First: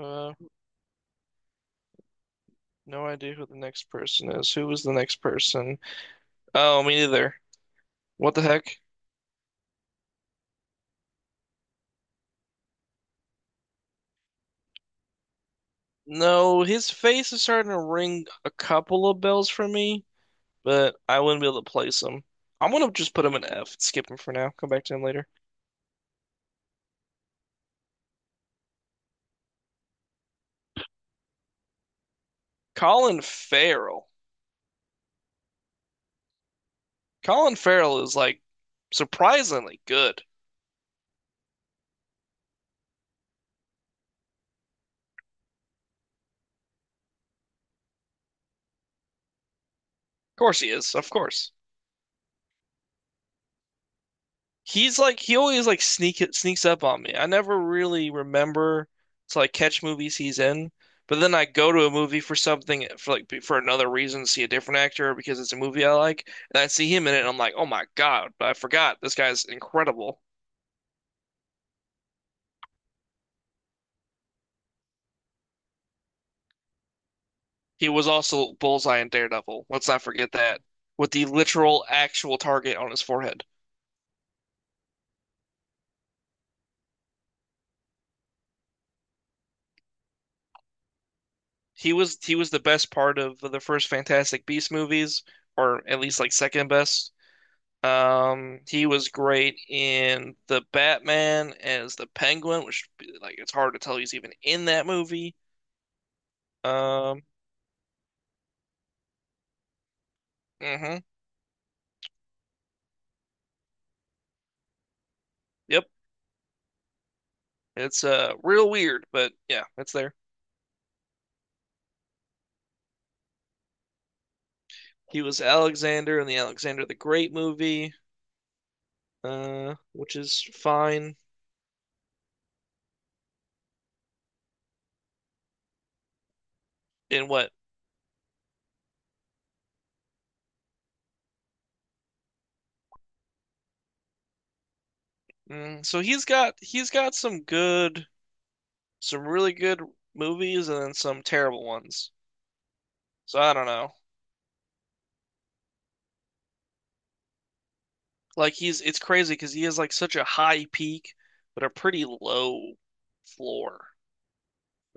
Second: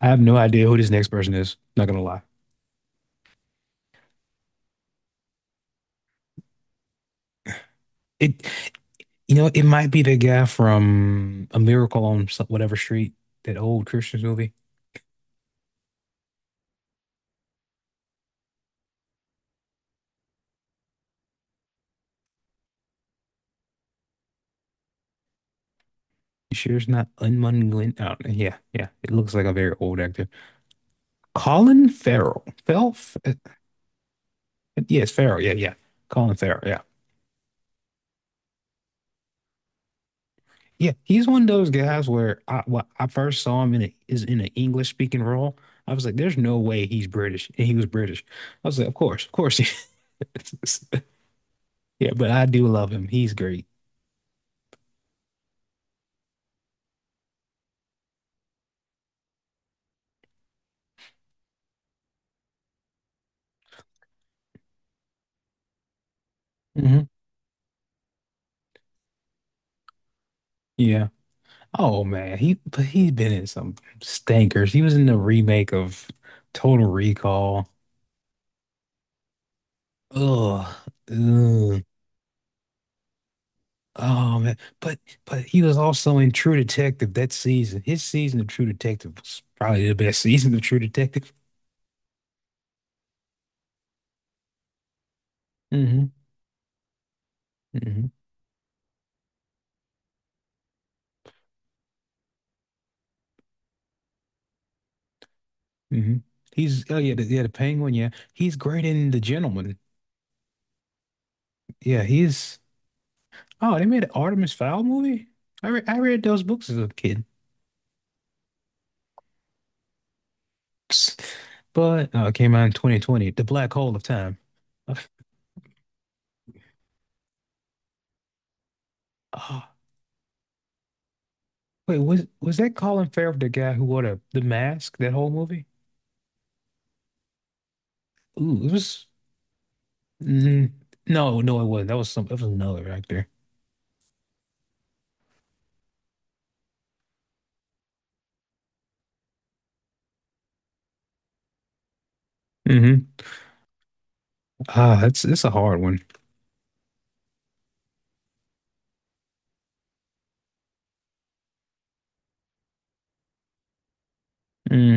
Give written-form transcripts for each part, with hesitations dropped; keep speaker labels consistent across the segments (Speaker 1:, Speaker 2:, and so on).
Speaker 1: I have no idea who this next person is. Not gonna lie.
Speaker 2: no idea who the next person is. Who was the next person? Oh, me neither. What the
Speaker 1: It,
Speaker 2: heck?
Speaker 1: it might be the guy from A Miracle on whatever street, that old Christian movie.
Speaker 2: No, his face is starting to ring a couple of bells for me, but I wouldn't be able to place him. I'm gonna just put him in F. Skip him for now. Come back to him later.
Speaker 1: You sure it's not Unmun Glenn? I don't know. Yeah, yeah. It looks like a very old actor. Colin Farrell. Fell?
Speaker 2: Colin Farrell.
Speaker 1: Yes, Farrell. Yeah, yeah. Colin Farrell. Yeah,
Speaker 2: Colin Farrell is like surprisingly good. Of
Speaker 1: yeah. He's one of those guys where I when I first saw him is in an English speaking role. I was like, there's no way he's British, and he was British. I was like, of course he
Speaker 2: course he
Speaker 1: is.
Speaker 2: is. Of course.
Speaker 1: Yeah, but I do love him. He's great.
Speaker 2: He's like he always like sneaks up on me. I never really remember to like catch movies he's in, but then I go to a movie for something for like for another reason, see a different actor because it's a movie I like, and I see
Speaker 1: Mhm.
Speaker 2: him in it, and I'm like, oh my God, I forgot this guy's incredible.
Speaker 1: Yeah. Oh man, he but he's been in some stankers. He was in the remake of Total Recall.
Speaker 2: He was also Bullseye in Daredevil. Let's not forget that
Speaker 1: Ugh.
Speaker 2: with the
Speaker 1: Ugh.
Speaker 2: literal actual target on his forehead.
Speaker 1: Oh man. But he was also in True Detective that season. His season of True Detective was probably the best season of True Detective.
Speaker 2: He was the best part of the first Fantastic Beast movies, or at
Speaker 1: Hmm
Speaker 2: least like second best.
Speaker 1: hmm
Speaker 2: He was great in the Batman as the Penguin, which like it's hard to tell he's even in that movie.
Speaker 1: hmm He's oh yeah,
Speaker 2: Um,
Speaker 1: the Penguin, yeah. He's great in The Gentleman.
Speaker 2: hmm.
Speaker 1: Yeah, he's oh, they made an Artemis Fowl movie?
Speaker 2: Yep.
Speaker 1: I read those books as a kid.
Speaker 2: It's real weird, but yeah, it's there.
Speaker 1: But it came out in 2020, The Black Hole of Time. Uh,
Speaker 2: He was Alexander in the Alexander the Great movie,
Speaker 1: ah,
Speaker 2: which is fine.
Speaker 1: wait, was that Colin Farrell, the guy who wore the mask, that whole movie?
Speaker 2: In what?
Speaker 1: Ooh, it was. mm, no, no, it wasn't. That was some. That was another actor.
Speaker 2: So he's got some good, some really good movies and then some terrible ones.
Speaker 1: Hmm
Speaker 2: So I don't know.
Speaker 1: Ah, that's it's a hard one.
Speaker 2: Like he's it's crazy because he has like such a high peak, but a pretty low floor.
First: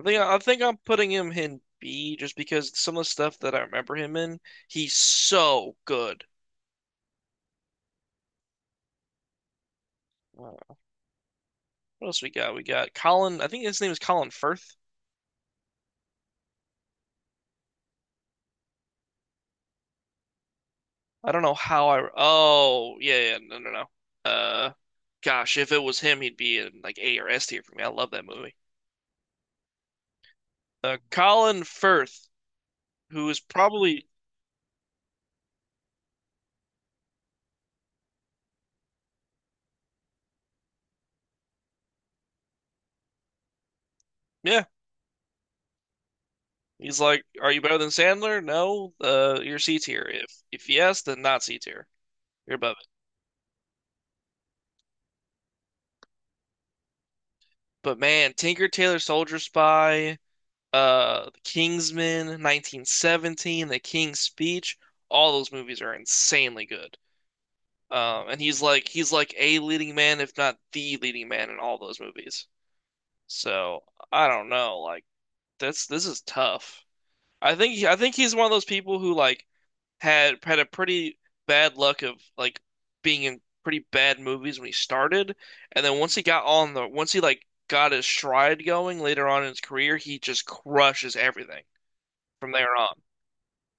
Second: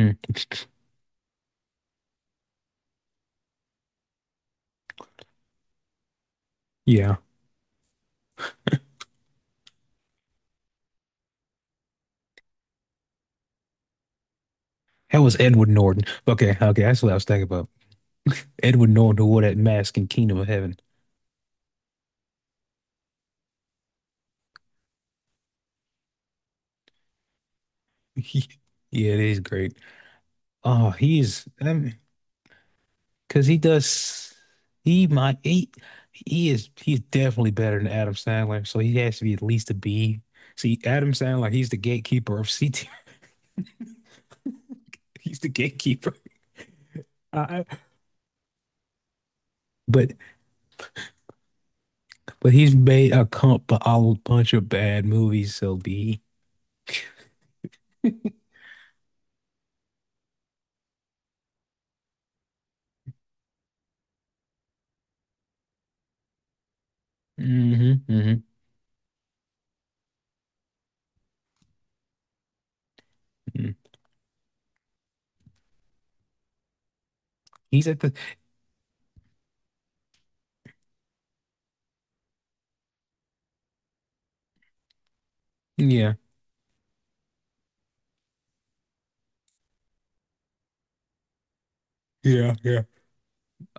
Speaker 2: I think I think I'm putting him in B just because some of the stuff that I remember him in, he's so good.
Speaker 1: yeah,
Speaker 2: Uh, what else we got? We got Colin. I think his name is Colin Firth.
Speaker 1: that was Edward Norton. Okay, okay, that's what I was thinking about. Edward Norton who wore that mask in Kingdom of Heaven.
Speaker 2: I don't know how I. Oh, yeah, yeah, no, no, no. Uh, Gosh, if it was him, he'd be in like A or S tier for me. I love that movie.
Speaker 1: Yeah, it is great. Oh, he's.
Speaker 2: Colin
Speaker 1: I mean,
Speaker 2: Firth, who is
Speaker 1: cause he
Speaker 2: probably,
Speaker 1: does he might he's definitely better than Adam Sandler, so he has to be at least a B. See, Adam Sandler, he's the gatekeeper of C tier.
Speaker 2: yeah.
Speaker 1: He's the gatekeeper.
Speaker 2: He's like, "Are you
Speaker 1: I, I-
Speaker 2: better than Sandler? No. You're C tier.
Speaker 1: but
Speaker 2: If yes, then not C tier. You're
Speaker 1: he's
Speaker 2: above it."
Speaker 1: made a whole bunch of bad movies, so B.
Speaker 2: But man, Tinker Tailor Soldier Spy, The Kingsman, 1917, The King's Speech, all those movies are insanely good.
Speaker 1: hmm
Speaker 2: And
Speaker 1: hmm
Speaker 2: he's like a leading man, if not the leading man in all those movies. So I don't know, like that's this is tough. I think
Speaker 1: He's
Speaker 2: I
Speaker 1: at the
Speaker 2: think he's one of those people who like had had a pretty bad luck of like being in pretty bad movies when he started, and then
Speaker 1: yeah.
Speaker 2: once he like got his stride going later on in his career, he just crushes everything from
Speaker 1: Yeah,
Speaker 2: there
Speaker 1: yeah.
Speaker 2: on.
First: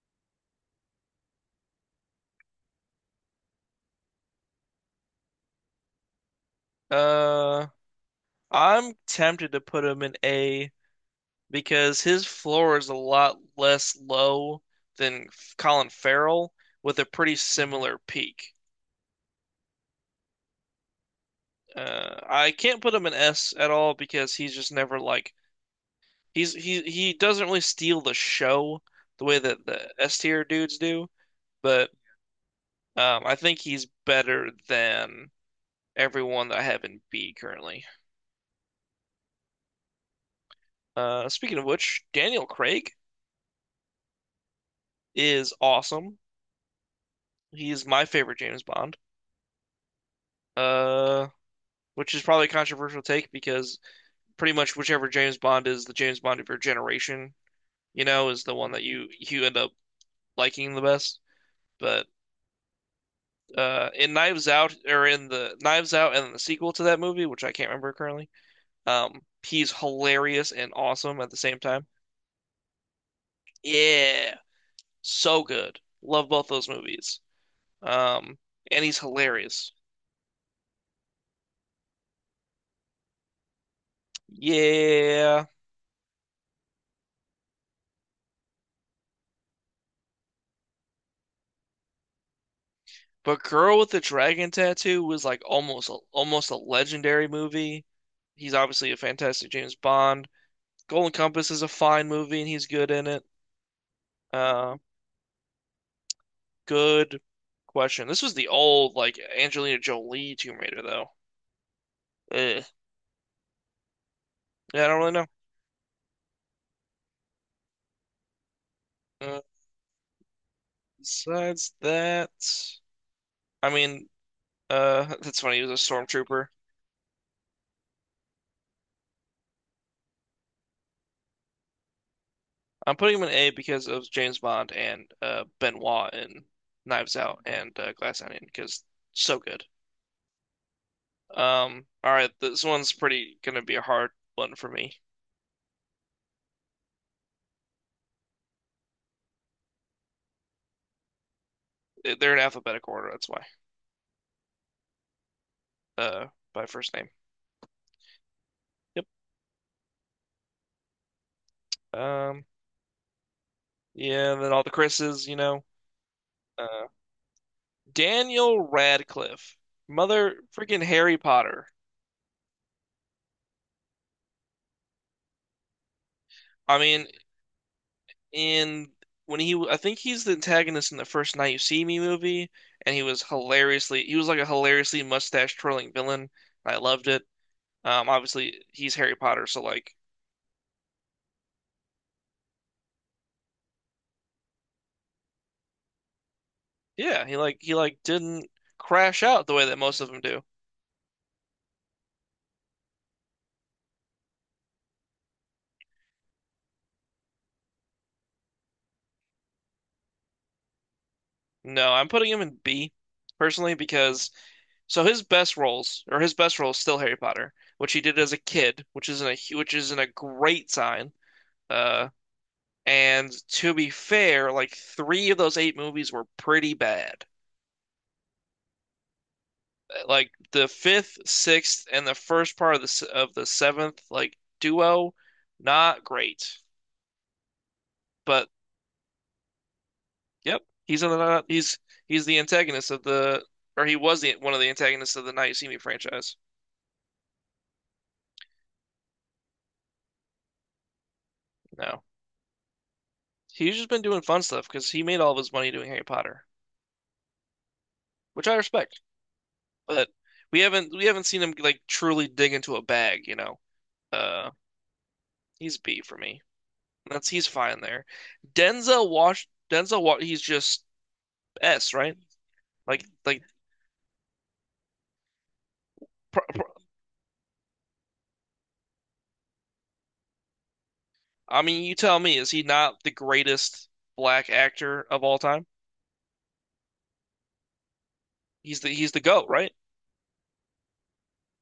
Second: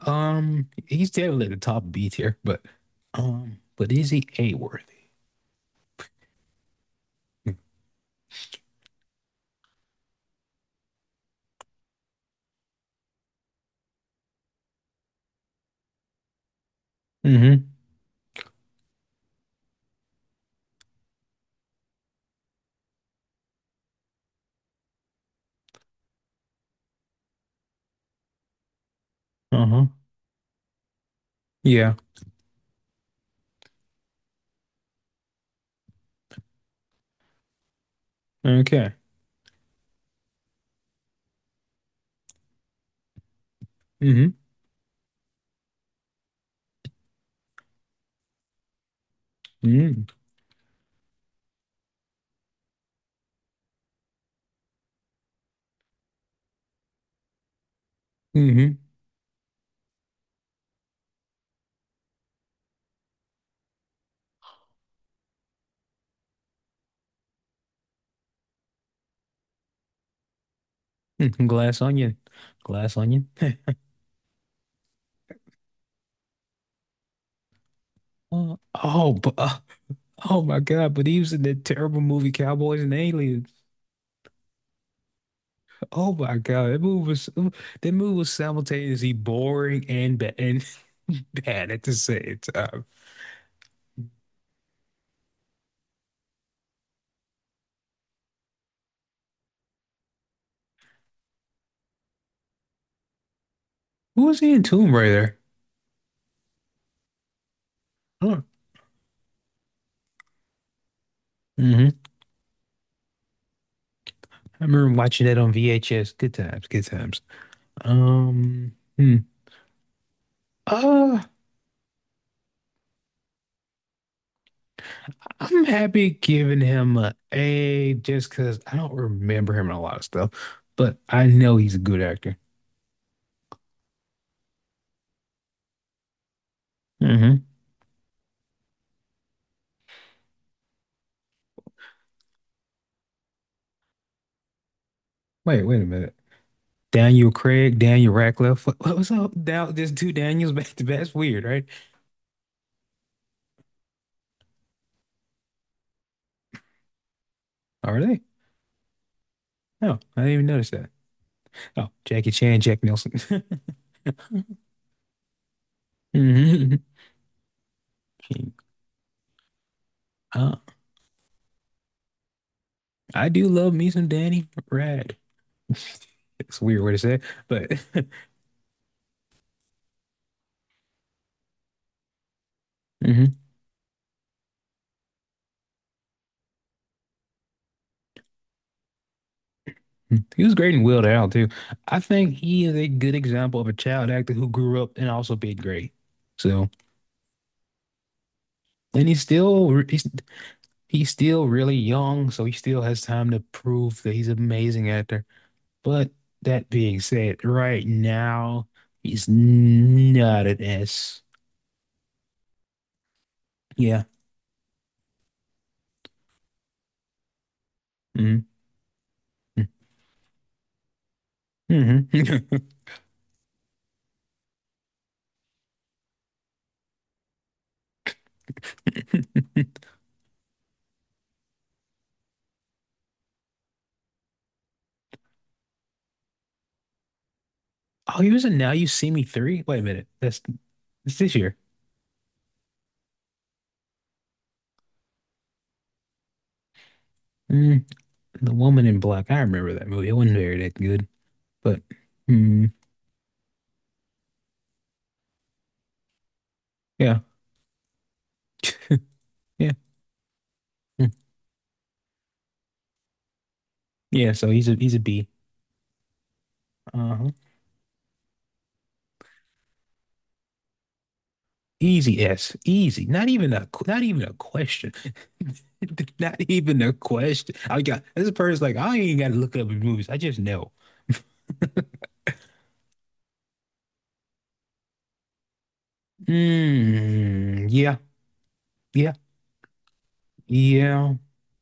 Speaker 1: He's definitely at the top B tier, but is he A worthy?
Speaker 2: Uh, I'm tempted to put him in A because his floor is a lot less low than Colin Farrell with a pretty
Speaker 1: Mm-hmm.
Speaker 2: similar peak. I can't put him in S at all because he's just never like, he's he doesn't really steal the show the way that
Speaker 1: Uh-huh.
Speaker 2: the S tier dudes do, but
Speaker 1: Yeah.
Speaker 2: I think he's better than everyone that I have in B currently.
Speaker 1: Okay.
Speaker 2: Speaking of which, Daniel Craig
Speaker 1: Mm-hmm.
Speaker 2: is awesome. He's my favorite James Bond.
Speaker 1: Mm-hmm.
Speaker 2: Uh, which is probably a controversial take because pretty much whichever James Bond is the James Bond of your generation, is the one
Speaker 1: Mm-hmm.
Speaker 2: that you end up liking the best. But in Knives Out or in the Knives Out and the sequel to that movie, which I can't remember currently. He's hilarious and awesome at the
Speaker 1: Mm-hmm.
Speaker 2: same
Speaker 1: Glass
Speaker 2: time.
Speaker 1: onion. Glass onion.
Speaker 2: Yeah, so good. Love both those movies. Um,
Speaker 1: Oh,
Speaker 2: and he's
Speaker 1: oh, but,
Speaker 2: hilarious.
Speaker 1: oh my God! But he was in that terrible movie Cowboys and Aliens.
Speaker 2: Yeah,
Speaker 1: Oh my God! That movie was simultaneously boring and bad and bad at the same time.
Speaker 2: but Girl with the Dragon Tattoo was like almost a legendary movie. He's obviously a fantastic James Bond. Golden Compass is a fine movie and he's good in it.
Speaker 1: Who
Speaker 2: Um,
Speaker 1: was he in
Speaker 2: Uh,
Speaker 1: Tomb Raider?
Speaker 2: Good question. This was
Speaker 1: Oh,
Speaker 2: the old, like, Angelina Jolie Tomb Raider, though.
Speaker 1: hmm
Speaker 2: Eh.
Speaker 1: I
Speaker 2: Yeah, I
Speaker 1: remember
Speaker 2: don't really
Speaker 1: watching
Speaker 2: know.
Speaker 1: that on VHS. Good times. Good times. Hmm.
Speaker 2: Uh,
Speaker 1: Uh,
Speaker 2: Besides that, I mean, that's funny. He
Speaker 1: I'm
Speaker 2: was a
Speaker 1: happy
Speaker 2: stormtrooper.
Speaker 1: giving him a A just because I don't remember him in a lot of stuff, but I know he's a good actor.
Speaker 2: I'm putting him in A because of James Bond and Benoit in Knives
Speaker 1: Hmm
Speaker 2: Out and Glass Onion because so good. All right, this one's pretty gonna be a hard one for me.
Speaker 1: Wait, wait a minute. Daniel Craig, Daniel Radcliffe. What was up? Down, there's two Daniels back to back. That's weird, right?
Speaker 2: They're in alphabetical order, that's why. Uh, by first name.
Speaker 1: Are they?
Speaker 2: Yep.
Speaker 1: No, I didn't even notice that. Oh, Jackie
Speaker 2: Um,
Speaker 1: Chan, Jack Nicholson.
Speaker 2: yeah, and then all the Chris's. Uh,
Speaker 1: hmm
Speaker 2: Daniel Radcliffe, mother
Speaker 1: Uh,
Speaker 2: freaking Harry Potter.
Speaker 1: I do love me some Danny Rad. It's a
Speaker 2: I
Speaker 1: weird way to
Speaker 2: mean,
Speaker 1: say it, but
Speaker 2: in I think he's the antagonist in the first Night You See Me movie, and
Speaker 1: mhm.
Speaker 2: he was like a hilariously mustache twirling villain. I loved it. Obviously he's Harry Potter, so like,
Speaker 1: Hmm. He was great in Will Out too. I think he is a good example of a child actor who grew up and also did great. So,
Speaker 2: yeah, he like didn't
Speaker 1: and
Speaker 2: crash out the way that most of them do.
Speaker 1: he's still really young, so he still has time to prove that he's an amazing actor. But that being said, right now he's not an S.
Speaker 2: No, I'm putting him in B personally
Speaker 1: Yeah.
Speaker 2: because so his best roles or his best role is still Harry Potter, which he did as a kid, which isn't a great sign. Uh,
Speaker 1: Mm-hmm.
Speaker 2: and to be fair, like three of those eight movies were pretty bad. Like the fifth, sixth, and the first part of the seventh, like duo, not great.
Speaker 1: Oh, he was
Speaker 2: But
Speaker 1: in Now You See Me 3? Wait a minute. That's
Speaker 2: yep, he's in
Speaker 1: it's this
Speaker 2: the
Speaker 1: year.
Speaker 2: he's he's the antagonist of the or he was the one of the antagonists of the Now You See Me franchise.
Speaker 1: Mm, The Woman in Black. I remember that movie. It wasn't very that good, but
Speaker 2: No,
Speaker 1: mm,
Speaker 2: he's just been doing fun stuff because he made all of his money doing Harry Potter,
Speaker 1: yeah.
Speaker 2: which I respect.
Speaker 1: Yeah.
Speaker 2: But we haven't we
Speaker 1: Mm.
Speaker 2: haven't seen him like truly dig into a bag.
Speaker 1: Yeah, so
Speaker 2: Uh,
Speaker 1: he's a B.
Speaker 2: he's B for me. That's
Speaker 1: Uh-huh.
Speaker 2: He's fine there. Denzel Wash Denzel Wa he's just S, right?
Speaker 1: Easy S. Easy. Not
Speaker 2: Like
Speaker 1: even a not even a question. Not
Speaker 2: pr pr
Speaker 1: even a question. I got this person's like, I ain't gotta look up his movies. I just know.
Speaker 2: I mean, you tell me, is he not the greatest black actor of all time?
Speaker 1: Mm, yeah,
Speaker 2: He's the he's
Speaker 1: yeah,
Speaker 2: the GOAT, right?
Speaker 1: yeah.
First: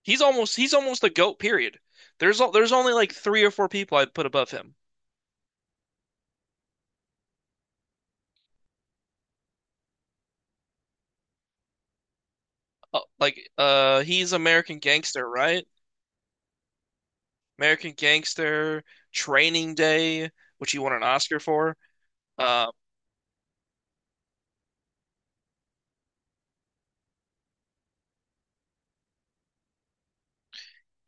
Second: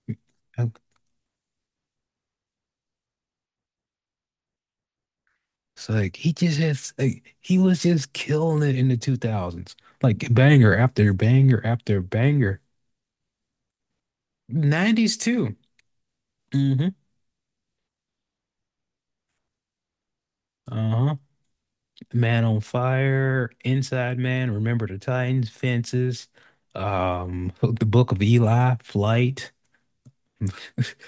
Speaker 2: He's almost he's
Speaker 1: Okay.
Speaker 2: almost the GOAT period. There's only like three or four people I'd put above him.
Speaker 1: It's like he just has like, he was just killing it in the 2000s. Like banger after banger after banger.
Speaker 2: Like he's American
Speaker 1: 90s
Speaker 2: Gangster,
Speaker 1: too.
Speaker 2: right?
Speaker 1: Mm-hmm.
Speaker 2: American Gangster, Training Day, which he won an
Speaker 1: Uh-huh.
Speaker 2: Oscar for.
Speaker 1: Man on
Speaker 2: Uh,
Speaker 1: Fire, Inside Man, Remember the Titans, Fences, The Book of Eli, Flight.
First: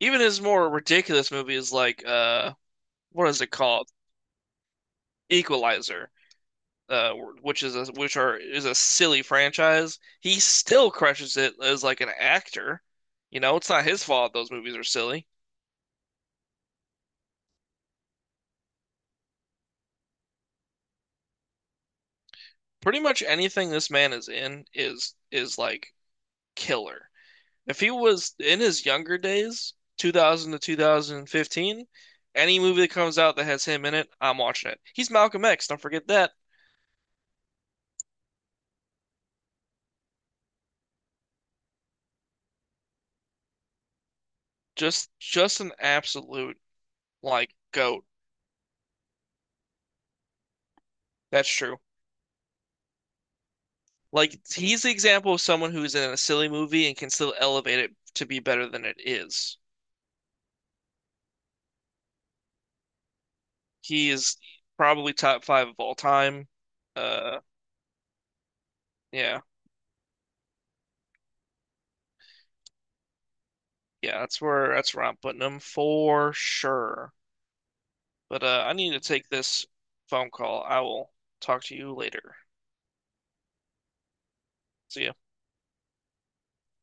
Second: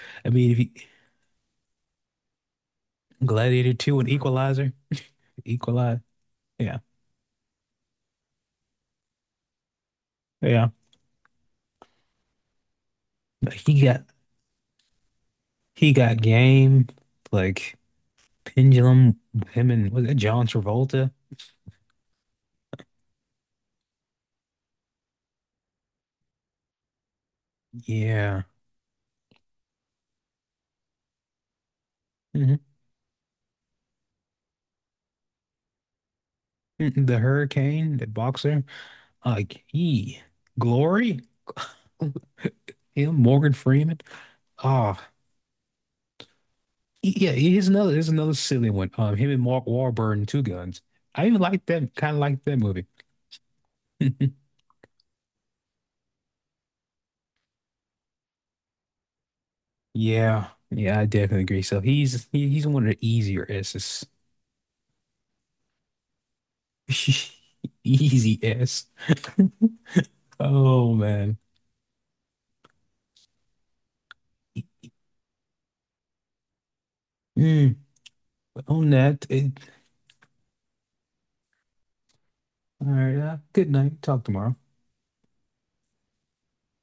Speaker 2: Even his
Speaker 1: mean, if you,
Speaker 2: more ridiculous movies like what is it
Speaker 1: Gladiator
Speaker 2: called?
Speaker 1: 2 and Equalizer, Equalize.
Speaker 2: Equalizer.
Speaker 1: Yeah.
Speaker 2: Uh, which is a which are is a silly franchise. He
Speaker 1: Yeah.
Speaker 2: still crushes it as like an actor. You
Speaker 1: But
Speaker 2: know, it's
Speaker 1: he
Speaker 2: not his
Speaker 1: got
Speaker 2: fault those movies are silly.
Speaker 1: game like Pendulum, him and was it John Travolta?
Speaker 2: Pretty much anything this man is in is like killer. If he was
Speaker 1: Yeah.
Speaker 2: in his younger days, 2000 to 2015, any
Speaker 1: hmm
Speaker 2: movie that comes out that has him in it, I'm watching it. He's Malcolm X, don't forget that.
Speaker 1: The Hurricane, the boxer. Like he, Glory, him, Morgan Freeman. Oh.
Speaker 2: Just an absolute
Speaker 1: Yeah,
Speaker 2: like
Speaker 1: here's another
Speaker 2: goat.
Speaker 1: silly one. Him and Mark Wahlberg and Two Guns. I even
Speaker 2: That's
Speaker 1: like
Speaker 2: true.
Speaker 1: that like that movie.
Speaker 2: Like he's the example of someone who's in a silly movie and can still elevate it to be better than it is.
Speaker 1: Yeah, yeah, I definitely agree. So he's one of the easier S's.
Speaker 2: He is probably top five of all time. Uh,
Speaker 1: Easy S.
Speaker 2: yeah,
Speaker 1: Oh man.
Speaker 2: yeah, that's where I'm putting him for sure.
Speaker 1: Mm,
Speaker 2: But I
Speaker 1: on
Speaker 2: need to
Speaker 1: that,
Speaker 2: take
Speaker 1: it,
Speaker 2: this phone call. I will talk to you later.
Speaker 1: all right. Good night. Talk tomorrow.
Speaker 2: See ya.